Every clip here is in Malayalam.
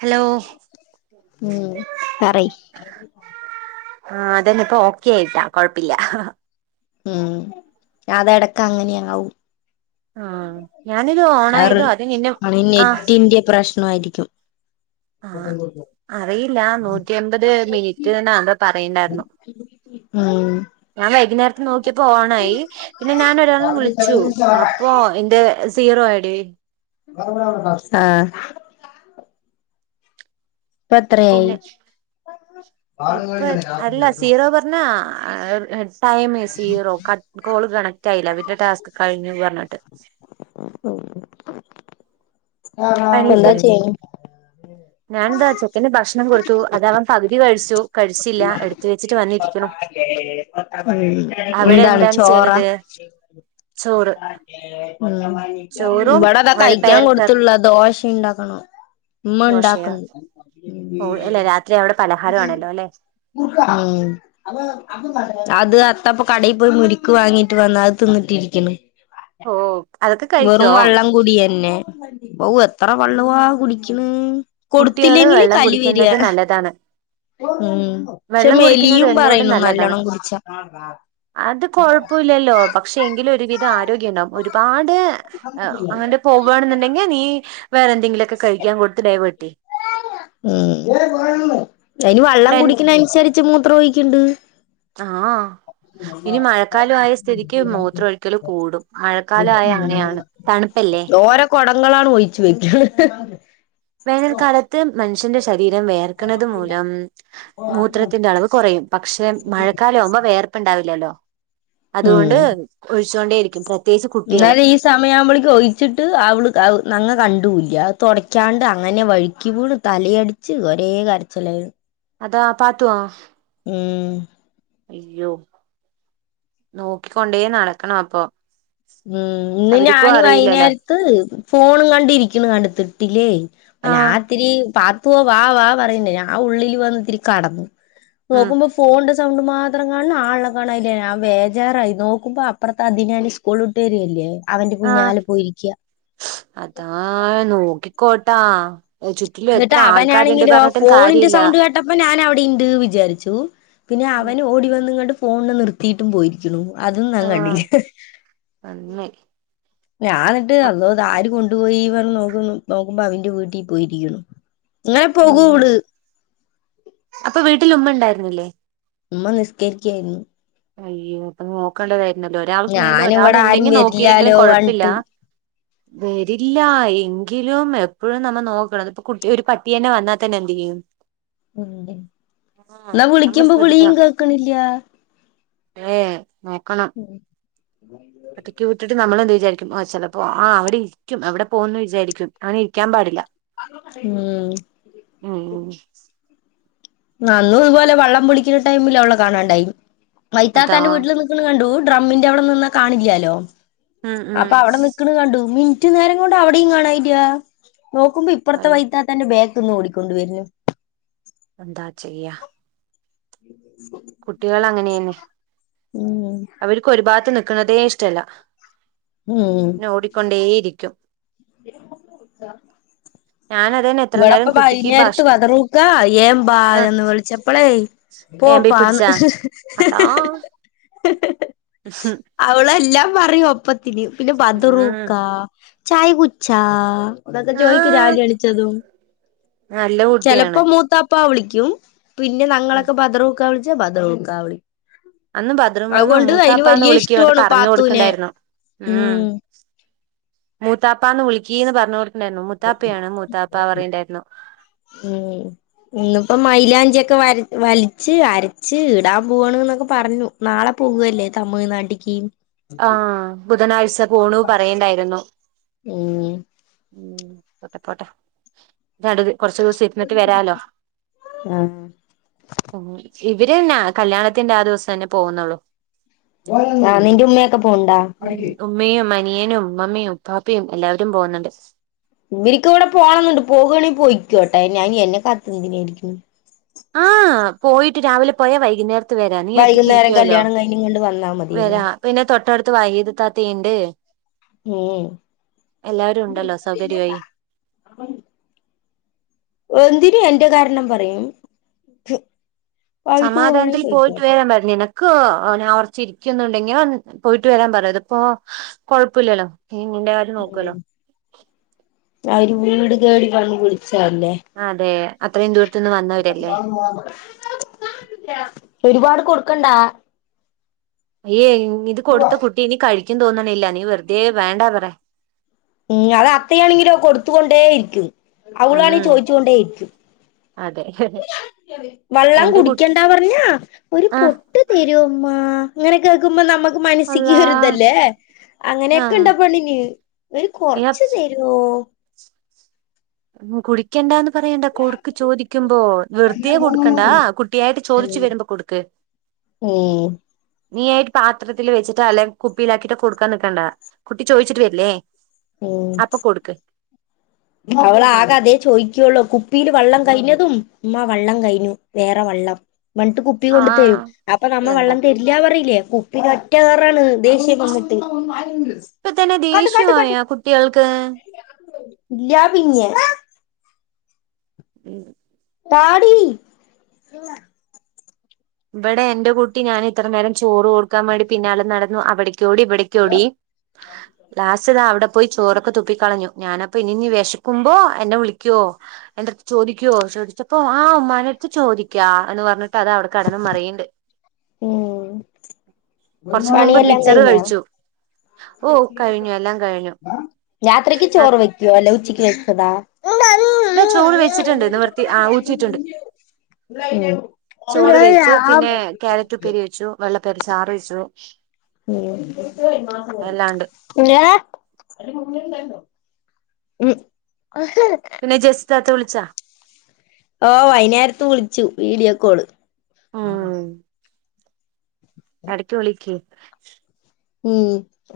ഹലോ ഉം പറയ് ആഹ് അതന്നെ ഇപ്പോ ഓക്കെയിട്ടാ കൊഴപ്പില്ല ഉം അത് എടക്ക് അങ്ങനെയാവും ആ ഞാനിത് ആറ് ഓണായതോ അത് നിന്നെ ആ നെറ്റിന്റെ പ്രശ് നമായിരിക്കും ആ അറിയില്ല നൂറ്റി അമ്പത് മിനിറ്റ്ന്നാ എന്തോ പറയ്ണ്ടായിരുന്നു ഉം ഞാൻ വൈകുന്നേരത്തിന് നോക്കിയപ്പോ ഓണായി പിന്നെ ഞാൻ ഒരാളിനെ വിളിച്ചു അപ്പൊ എന്റെ സീറോ ആയിടി ആഹ് ഇപ്പ എത്രയായി പിന്നെ ഇപ്പ അല്ല സീറോ പെ ന്നാ ടൈമ് സീറോ ക കോള് കണക്ട് ആയില്ല പിന്നെ ടാസ്ക് കഴിഞ്ഞ് പറഞ്ഞിട്ട് ഉം [unintelligible] [unintelligible] ഞാനെന്താ ചെക്കന് ഭക്ഷണം കൊടുത്തു അത് അവൻ പകുതി കഴിച്ചു കഴിച്ചില്ല എടുത്ത് വെച്ചിട്ട് വന്നിരിക്ക്ണൂ ഉം എന്താണ് ചോറാ ചോറ് ചോറും ഇവടതാ കയിക്ക്യാൻ വലപ്പയർ കർ കൊടുത്തുള്ള ദോ ഇണ്ടാക്കണം ഉമ്മ ദോശയോ ഉണ്ടാക്കുന്ന് ഓ അല്ലെ രാത്രി അവിടെ പലഹാരോണല്ലോ അല്ലേ ഉം അത് അത്ത ഇപ്പ കടയി പോയി മുരിക്ക് വാങ്ങിട്ട് വന്ന് അത് തിന്നിട്ടിരിക്കണ് ഓ അതൊക്കെ വെറും കഴിക്കോ വള്ളം കുടിയന്നേ ബവു എത്ര വെള്ളുവാ കുടിക്ക്ണ് കുട്ടികള് കൊടുത്തില്ലെങ്കില് വെള്ളം കലി വെരിയ കുടിക്കുന്നത് നല്ലതാണ് ഉം ക്ഷെ വെള്ളം കുടിക്കുന്നത് മെലിയും എന്തുകൊണ്ടും പറയണു നല്ലതാണ് നല്ലോണം കുടിച്ചാ അത് കൊഴപ്പോയില്ലല്ലോ പക്ഷെ എങ്കിലും ഒരുവിധം ആരോഗ്യം ഇണ്ടാവും ഒരുപാട് ആ അവന്റെ പോവാണ്ന്ന്ണ്ടെങ്കി നീ വേറെന്തെങ്കിലൊക്കെ കഴിക്കാ കൊടുത്ത് ഡൈവേട്ടെയ് ഉം അയിന് വള്ളം ഇവിടെ എൻ കുടിക്കണൻസരിച്ച് മൂത്രോയിക്ക്‌ണ്ട് ആഹ് ഇനി മഴക്കാലൊ ആയ സ്ഥിതിക്ക് മൂത്രോഒഴിക്കല് കൂടും മഴക്കാലായ അങ്ങനെയാണ് തണ്പ്പല്ലേ ഓരോ കൊടങ്ങളാണ് ഒയിച്ചുവെയ്ക്കണ് വേനൽക്കാലത്ത് മനുഷ്യന്റെ ശരീരം വെയർക്കണത് മൂലം മൂത്രത്തിന്റെ അളവ് കുറയും പക്ഷെ മഴക്കാലാവുമ്പോ വെയർ പ്പണ്ടാവില്ലല്ലോ അത്കൊണ്ട് ഒഴിച്ചോണ്ടേരിക്കിം ഇന്നലെ ഈ സമ സമയാവുമ്പളിക്ക്‌ ഒഴിച്ചിട്ട് അവള് അവ് ഞങ്ങ കണ്ടൂല്ല്യ അത് തൊടയ്ക്ക്യാണ്ട് അങ്ങനെ വഴുക്കി വീണ് തലയടി ച്ച് ഒരെ കര്ച്ചിലായിരുന്നു. അതാ ആ പാത്തോ? ഉം അയ്യോ നോക്കിക്കൊണ്ടെ നടക്കണം അപ്പൊ ഉം ഇന്ന് അവർക്കും ഞാന് അറിയില്ലല്ലോ വൈന്നേര്ത്ത് ഫോണും കണ്ടിരിക്ക്ണ് അട്ത്ത് ഇട്ടിലെ നാ ആഹ് ഇത്തിരി പാത്തോ വാ. വാ പറി ഇണ്ട് നാ ഉള്ളിൽ വന്ന് ഇത്തിരി കടന്നു ഉം നോക്കുമ്പം ഫോൺന്റെ സൗണ്ട് മാത്രം കാൺണ് ആൾനെ കാണാൻ ഇല്ല ഞാം വേജാറായി നോക്കുമ്പോ അപ്പർത്തെ അതിനാ നിശ് കോളുട്ടെരി അല്ലെ അവന്റെ ആഹ് പിന്നാലെ പോയിരിക്ക്യാ അതാ നോക്കിക്കോട്ടാ ചുറ്റിലും ഇന്നെട്ട് എത്ര ആൾക്കാരുണ്ട് അവനാണെങ്ങിലോ പറഞ്ഞിട്ടും ഫോണിന്റെ കാര്യമില്ല സൗണ്ട് കേട്ടപ്പോ നാൻ അവിടെ ഇണ്ട് വിചാരിച്ചു. പിന്നെ അവന് ഓടി വന്ന്ങ്ങാണ്ട് ഫോൺനെ നിർത്തിയിട്ടും പോയിരിക്ക്‌ണു അതും നാം ആഹ് കണ്ടില്ല്യാ നന്നായി ഞാ ഇന്നെട്ട് അള്ളോ ഇത് ആര് കൊണ്ടുപോയി പർൺ‌ നോക്കുന്നു നോക്കുമ്പോ അവന്റെ വീട്ടീ പോയിരിക്കുണു. ഉം അപ്പ വീട്ടിൽ ഉമ്മ ഇണ്ടായിര്ന്നില്ലെ? ഇമ്മ നിസ്കെരിക്കെര്ന്നു. അയ്യോ അപ്പ നോക്കേണ്ടതായിര്ന്നല്ലോ ഒരാൾക്ക് മേൽ ഒരാൾ ഞാനിവിടെ ആരും ഇണ്ടെങ്കി നോക്കീലെങ്കിലും വരില്ലാലോ കൊഴ്പ്പ ഇല്ല പറഞ്ഞിട്ട് വെരില്ലാ എങ്കിലും എപ്പഴും നമ്മ നോക്കെണം ഇത്പ്പം കുട്ടി ഒര് പട്ടിയെന്നെ വന്നാതെന്നെ എന്ത് ചെയ്യും [inaudible] ആഹ് ഇന്നാ നമ്മള് വിളിക്ക്മ്പം വിളിയും കേൾക്ക്ണ് ഇല്ല ഏഹ് നോക്കണം ഒറ്റെക്ക് വി ട്ടിട്ട് നമ്മൾ എന്ത് വിചാരിക്കും ആഹ് ചെലപ്പോ ആഹ് അവ്ടെ ഇരിക്കും അവിടെ പോവുംന്ന് വിചാരിക്കും അങ്ങനെ ഇരിക്ക്യാൻ പാടില്ലാ ഉം ഉം നന്നും ഇതുപോലെ വള്ളം ബുളിക്ക്‌ണ ടൈമില് അവളെ കാണാണ്ടായി അതാ മൈത്താത്താന്റെ വീട്ട്ൽ നി ക്ക്ണ് കണ്ടു ഡ്രമ്മിന്റെ അവ്ടെ നിന്നാ കാണില്ലാലോ ഉം ഉം അപ്പ അവ്ടെ നിക്ക്‌ണ് കണ്ടു ഉമ്മി റ്റ് നേരം കൊണ്ട് അവ്ടിം കാണായില്ലാ നോക്കുമ്പോ ഇപ്പറത്തെ അയ്യോ വൈതാത്താന്റെ ബേക്ക്‌ന്ന് ഓടിക്കൊണ്ട് വെര്ന്ന്. എത്താ ചെയ്യാ? ഉ [unintelligible] കുട്ടികൾ അങ്ങനെയാണ്. ഉം അവര്ക്ക് ഒര് ഭാത്ത് നിക്ക്ണതെ ഇഷ്ടം ഇല്ലാ ഇങ്ങനെ ഓടിക്കൊണ്ടെയിരിക്കും. ഇര്ക്കും [inaudible] ഞാന് അത് എന്നെ ഇവളപ്പം ബൈഞ്ഞെര്ത്ത് ബതറൂക്കാ ഏഹ് ബാ ആഹ് എന്ന് വിളിച്ചപ്പളെയ് ഏമ്പി പോപ്പാന്ന് പിടിച്ചാ അതാ അവൾ എല്ലാം പറയും അപ്പത്തിന് പിന്നെ ഉം ബദറൂക്കാ ചായ കുച്ചാ ഇതൊക്കെ ജോയിക്കും ആഹ് രാവിലെ എണീച്ച് വെന്നു നല്ല കുട്ടിയാണ് മൂത്താപ്പ വിളിക്കും പിന്നെ നങ്ങളൊക്കെ ബദറൂക്കാ വിളിച്ചാ ബദറൂക്കാ വിളി അന്ന് ബദറു മാമ മൂത്താപ്പാന്ന് വലിയ വിളിക്കു അവനു ഇഷ്ടമാണ് പരഞ്ഞ് കൊട്ക്ക് പാത്തൂനെ ഇണ്ടായിരുന്നു ഉം മൂത്താപ്പാന്ന് വിളിക്കിന്ന് പർൺ കൊട്ക്ക്ണ്ടായിരുന്നു മൂത്താപ്പയാണ് മൂത്താപ്പ പറിണ്ടായിരുന്നു. ഉം ഇന്ന് ഇപ്പം മൈയിലാഞ്ചി ഒക്കെ വര് വൽച്ച് അര്ച്ച് ഇടാൻ പോണ് ഇന്നൊക്കെ പർഞ്ഞു. നാളെ പോക അല്ലെ തമിഴ് നാട്ട്ക്ക് ആഹ് ബുധനാഴ്ച്ച പോണു പറയ് ഇണ്ടായിരുന്നു ഉം ഉം അതെ പോട്ടെ നാട്ട്ക്ക് കൊർച്ചു ദുവ്സം ഇര്ന്ന്ട്ട് വെരാലോ ആഹ് ഉം ഇവെര് നാ കല്യാണത്തിന്റെ ആ ദിവ്സം തന്നെ പോവുന്നൊള്ളു ആ നിന്റെ ഉമ്മയൊക്കെ പോണ്ടാ ഉ ഉമ്മയും അനിയനും ഉമ്മയും ഉ പാപ്പയും എല്ലാവരും പോകുന്നുണ്ട് ഇവരിക്കും ഇവിടെ പോണണ്ട് പോകുകയാണെങ്കിൽ പോയിക്കു കേട്ടെ ഞാൻ എന്നെ കാത്ത് നിന്തിന ആയിരിക്കു ആ പോയിട്ട് രാവിലെ പോയാ വൈകുന്നേ വരാ നീ വൈകുന്നേരം ഒറ്റക്കരിക്കുവല്ലോ കല്യാണം കഴിഞ്ഞ് ഇങ്ങണ്ട് വന്നാ മതിയല്ലോ വരാ പിന്നെ തൊട്ടടുത്ത് വൈത് തത്തിണ്ട് എല്ലാവരും ഉണ്ടല്ലോ സൗകര്യമായി ഏ. എന്തിനു എന്റെ കാരണം പറയും അവർക്ക് സമാധാനത്തിൽ പോവാണെങ്കി പോയിട്ട് വേ പോയിക്കോട്ടെ വെർണിണ് ക്ക് ഞാകോർച്ചിരിക്കന്നുണ്ടെങ്കി അവ പോയിട്ട് വരാൻ പറു ഇതിപ്പോ കൊഴപ്പുല്ലല്ലോ നീ നിന്റെ കാര്യം ഉ നോക്കുവല്ലോ ആര് വീട് കേടി പൺ വിളിച്ചല്ലേ അതെ അത്രയും ദൂരത്തു നിന്ന് വന്നവരല്ലേ മ [unintelligible] ഒരുപാട് കൊടുക്കണ്ടാ യ്യേ ഇത് കൊടുത്ത കുട്ടി ഇനി കഴിക്കും തോന്നണില്ല നീ വെറുതെ വേണ്ടാ പറ ഉം അത് അത്തയാണെങ്കിലോ കൊടുത്തുകൊണ്ടേ ഇരിക്കും അവളാണെ ഉം ചോദിച്ചുകൊണ്ടേയിരിക്കും അതെ വെള്ളം എന്റെ കുട്ടി കുടിക്കണ്ടാ പറഞ്ഞാ ഒരു ആഹ് പൊട്ട് തര്മ്മ അങ്ങനെ കേൾക്കുമ്പോ നമുക്ക് മനസ്സിക്ക് അള്ളാ ഒരുതല്ലേ അങ്ങനെയൊക്കെ ആഹ് ഇണ്ടാ പണ്ണിന് ഒരു നീ കൊറച്ച് തരൊ ഉ കുടിക്കണ്ടാന്ന് പറയണ്ട കൊടുക്ക് ചോദിക്കുമ്പോ വെറുതെ കൊടുക്കണ്ടാ കു ട്ടിയായിട്ട് ഉം ചോദിച്ചു വരുമ്പോ കൊടുക്ക് ഉം നീ ആയിട്ട് പാത്രത്തിൽ വെച്ചിട്ടാ അല്ലെ കുപ്പിയിലാക്കിയിട്ട് കൊടുക്കാൻ നിക്കണ്ടാ കുട്ടി ചോദിച്ചിട്ട് വരല്ലേ അപ്പൊ കൊടുക്ക അവള ആകെ അതേ ചോദിക്കുള്ളോ കുപ്പിൽ വെള്ളം കഴിഞ്ഞതും ഉമാ വെള്ളം കഴിഞ്ഞു വേറെ വെള്ളം മിട്ട് കുപ്പി കൊണ്ട് തരും ആഹ് അപ്പൊ നമ്മ എന്താ വെള്ളം തരില്ല പറയില്ലേ കു പി ഒറ്റ ഏറാണ് ദേശ്യം വന്നിട്ട് ഇപ്പ തന്നെ ദേഷ്യായോ കുട്ടികൾക്ക് ല്യ പിന്യേ ഉം താടി ഇവിടെ എന്റെ കുട്ടി ഞാൻ ഇത്ര നേരം ചോറ് കൊടുക്കാൻ വേണ്ടി പിന്നാലെ നടന്നു അവിട ക്കോടി ഇവടക്കോടി ലാസ്റ്റ് താ അവിടെ പോയി ചോറൊക്കെ തുപ്പിക്കളഞ്ഞു ഞാനപ്പൊ ഇനി വിശക്കുമ്പോ എന്നെ വിളിക്കുവോ എന്റെടുത്ത് ചോദിക്കുവോ ചോദിച്ചപ്പോ ആ ഉമ്മാന്റെ അടുത്ത് ചോദിക്കാ എന്ന് പറഞ്ഞിട്ട് അതവിടെ കടന്ന മറിയണ്ട് ഉം കൊറച്ച് മുമ്പ് പണിയെല്ലാം മിച്ചർ കഴിഞ്ഞാ കഴിച്ചു ഓ കഴിഞ്ഞു എല്ലാം കഴിഞ്ഞു രാത്രിക്ക് ചോറ് വെയ്ക്കോ അല്ലേ ഉച്ചക്ക് വെച്ചതാ ഇതാ ചോറ് വെച്ചിട്ടുണ്ട് നിവൃത്തി ആ ഊറ്റിയിട്ടുണ്ട് ചോറ് വെച്ചു പിന്നെ കാരറ്റ് ഉപ്പേരി വെച്ചു വെള്ളപ്പരി ചാറ് വെച്ചു ഉം എല്ലാണ്ട് ഉം പിന്നെ ജസിതാത്ത വിളിച്ചാ ഓ വൈകുന്നേരത്ത് വിളിച്ചു വീഡിയോ കോള് ഉം ഇടക്ക് വിളക്കുവേ ഉം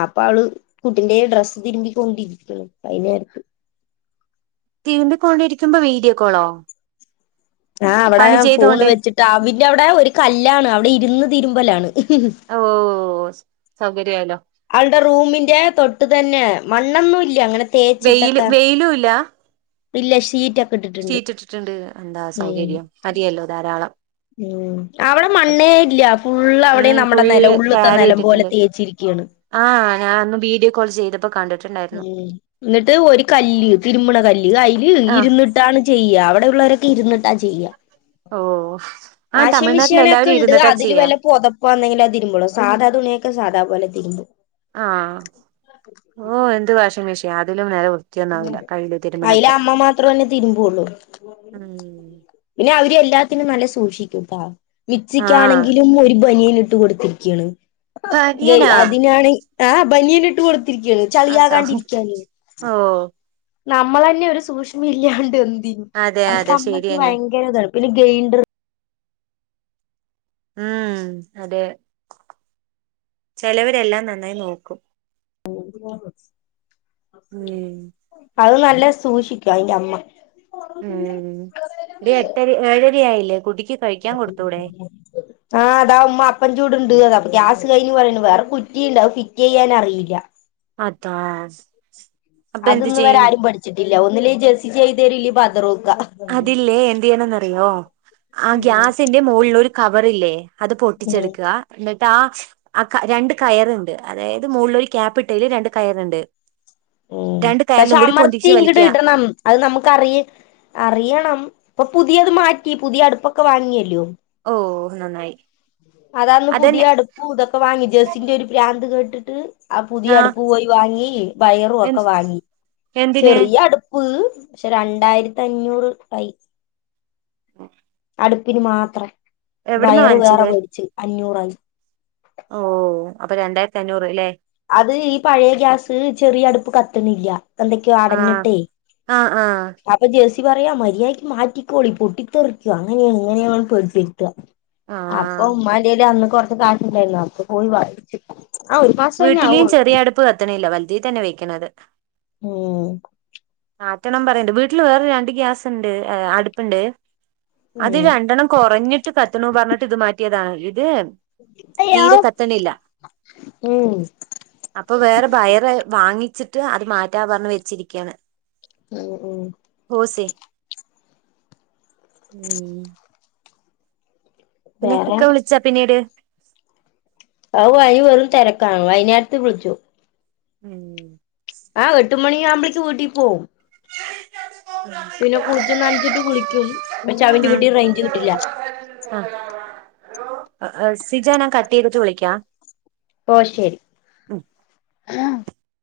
ആപ്പ ആള് കുട്ടിന്റെ ഡ്രസ്സ് തിരുമ്പിക്കൊണ്ടിരിക്കണ് അതിനരക്ക് തിരുമ്പികൊണ്ടിരിക്കുമ്പോ വീഡിയോ കോളോ ആ അവിടെ പണി ഫോൺ ചെയ്തോണ്ട് വെച്ചിട്ട് അവിന്റെ അവിടെ ഒരു കല്ലാണ് അവിടെ ഇരുന്ന് തിരുമ്പലാണ് ഓഹ്‌ സൗകര്യായാന് അവളുടെ റൂമിന്റെ തൊട്ട് തന്നെ മണ്ണൊന്നും ഇല്ല അങ്ങനെ വെയില് തേച്ചിട്ടൊക്കെ വെയിലും ഇല്ല ഇല്ല ഷീറ്റൊക്കെ ഇട്ടിട്ടുണ്ട് ഷീറ്റ് ഇട്ടിട്ടുണ്ട് എന്താ ഉം സൗകര്യം അതിയല്ലോ ധാരാളം ഉം അവിടെ അത് മണ്ണേ ഇല്ല ഫുള് ഉം അവിടെയും നമ്മുടെ നില ഫുള്ള് ഉള്ളത്തെ കയറി നിലം പോലെ ഇട്ടിട്ടുണ്ട് തേച്ചിരിക്കുകയാണ് ആഹ് ഞാൻ ഒന്ന് വീഡിയോ കോൾ ചെയ്തപ്പോ കണ്ടിട്ടു ഉം എന്നിട്ട് ഒരു കല്ല് തിരുമണ കല്ല് അല് ആഹ് ഇരുന്നിട്ട് ട്ടാണ് ചെയ്യുക അവിടെയള്ളവരൊക്കെ ഇരുന്നിട്ടാ ചെയ്യുക ഓ ആഹ് വാഷിംഗ് തമിഴ്നാട്ടിൽ മെഷീൻൊക്കെ എല്ലാവരും ഉണ്ട് ഇരുന്നിട്ടാ അതില് ചെയ്യാ വല്ല പൊത ഇപ്പ എന്തെിലുംത്തിരുമ്പോ സാധാ തുണൊക്കെ സാധാ പോലെ തിരുമ്പും ആഹ് ഓഹ് എന്ത് വാഷിംഗ മെഷീൻ അതിലും വേഗം അതിലെ അമ്മ മാത്രേന്നെ തിരുമ്പുള്ളു ഉം പിന്നെ അവര് എല്ലാത്തിനും നല്ല സൂക്ഷിക്കുംട്ടാ ആഹ് മിക്സിക്കാണെങ്കിലും ഒരു ബനിയൻ ഇട്ട് കൊടുത്തി ബനിയനാ അതിനാണ് ആ ബനിയന് ഇട്ട് കൊടുത്തിരിക്കയാണ് ആതാ ചളിയാകാണ്ടിരിക്കാന് ഓഹ്‌ നമ്മൾ തന്നെ ഒരു സൂക്ഷ്മ ഇല്ലാണ്ട് എന്തെയ അതെ അ അതെ അമ്മയ്ക്ക് ശരിയാണ് ഭയങ്കര ഇതാണ് പിന്നെ ഗ്രെയ്ൻഡർ ഉം അതെ ചിലവരെല്ലാം നന്നായി നോക്കും ഓഹ്‌ ഉം അത് നല്ല സൂക്ഷിക്കും അയിന്റെ അമ്മ ഉം ഒരു എട്ടര ഏഴര ആയില്ലേ കുട്ടിക്ക് കഴിക്കാൻ കൊടുത്തൂടെ [inaudible] ആഹ് അതാ ഉമ്മ അപ്പം ചൂട്ണ്ട് അതാ ഗ്യാസ് കൈയിഞ്ഞ് പറയ വേറെ കുറ്റിണ്ട് അത് ഫിറ്റ് ചെയ്യാൻ അറിയില്ല അതാ അപ്പൊ എന്ത് അതിന്ന് വരെ ചെയ്യും ആരും പഠിച്ചിട്ടില്ല ഒന്നില് ജേർ്സി ചെയ്തരല് പതറൂ അതില്ലേ എന്ത് ചെയ്യാണന്നറിയോ ആ ഗ്യാസിന്റെ മുകളിൽ ഒരു കവറില്ലേ അത് ഉം പൊട്ടിച്ചെടുക്കുക എന്നിട്ട് ആ ആ രണ്ട് കയറണ്ട് അതായത് മുകളിൽ ഒരു ക്യാപ്പ്ട്ടേൽ രണ്ട് കയറുണ്ട് ഉം രണ്ട് പക്ഷെ കയറിലും കൂടി അമർത്തി പൊന്തിച്ച് ഇങ്ങട് വലിക്കുക ഇടണം അത് നമുക്ക്റിയ അറിയണം ഇപ്പൊ പുതിയത് മാറ്റി പുതിയ അടുപ്പൊക്കെ വാങ്ങിയല്ലയോ ഓ നന്നായി അതന്ന് പുതിയ അതന്നെ അടുപ്പും ഇതൊക്കെ വാങ്ങി ജേസിന്റെ ഒരു പ്രാന്ത് കേട്ടിട്ട് ആ പുതിയ അടുപ്പ് പോയി വാങ്ങി വയറുംക്കെ എൻ- വാങ്ങി എന്തിന് ചെറിയ അടു വ് രണ്ടായിരത്തി അഞ്ഞൂറ് ആയി അടുപ്പിന് മാത്രം എവിടന്നാ വയറ് വേറെ വാങ്ങിച്ചത് മേടിച്ചു അഞ്ഞൂറായി ഓ അപ്പൊ രണ്ടായിരത്തി അഞ്ഞൂറല്ലെ അത് ഈ പഴയ ഗ്യാസ് ചെറിയ അടുപ്പ് കത്തണില്ല എന്തൊക്കെയോ ആ അടഞ്ഞിട്ടേ ആ ആ അപ്പൊ ജേഴ്സി പറയാ മര്യാദയ്ക്ക് മാറ്റിക്കോളി പൊട്ടിത്തെറിക്കുക അങ്ങനെയ ഇങ്ങനെയ പേടിപ്പിപ്പിക്ക ആഹ് അപ്പൊ ഉമ്മാലയില് അന്ന് കൊറച്ച് കാശ്ണ്ടായിരുന്നു അപ്പ പോയി വാങ്ങി ആഹ് ഒരു മാ വീട്ടില് ചെറിയ അടുപ്പ് കത്തണില്ല വലുതീ തന്നെ വെക്കണന്നത് ഉം ആക്കണ്ണം പറയണ്ട് വീട്ടില് വേറെ രണ്ട് ഗ്യാസ്ണ്ട് അടുപ്പുണ്ട് അത് ഉം രണ്ടെണ്ണം കുറഞ്ഞിട്ട് കത്തണ പറഞ്ഞിട്ട് ഇത് മാറ്റിയതാണ് ഇത് തീരെ കത്തണില്ല ഉം അപ്പൊ വേറെ വയറ് വാങ്ങിച്ചിട്ട് അത് മാറ്റാ പറഞ്ഞഞ് വെച്ചിരിക്കയാണ് ഉം ഉം ഓസേ ഉം [inaudible] പിന്നെ വേറെ ഇക്ക വിളിച്ചാ പിന്നീട് അയ് വയ് വെറും തെരക്കാണ് വൈന്നേരത്ത് വിളിച്ചു ഉം ആഹ് എട്ട് മണിയാകുമ്പഴേക്ക് വീട്ടി പോവും പിന്നെ കുളിച്ചും നനച്ചിട്ട് വിളിക്കും പക്ഷെ അവന്റെ വീട്ടി റേഞ്ച് കിട്ടില്ല ആഹ് ആഹ് ആഹ് സിജാനാ കട്ട് ചെയ്ത്ട്ട് വിളിക്കാ ഓഹ് ശെരി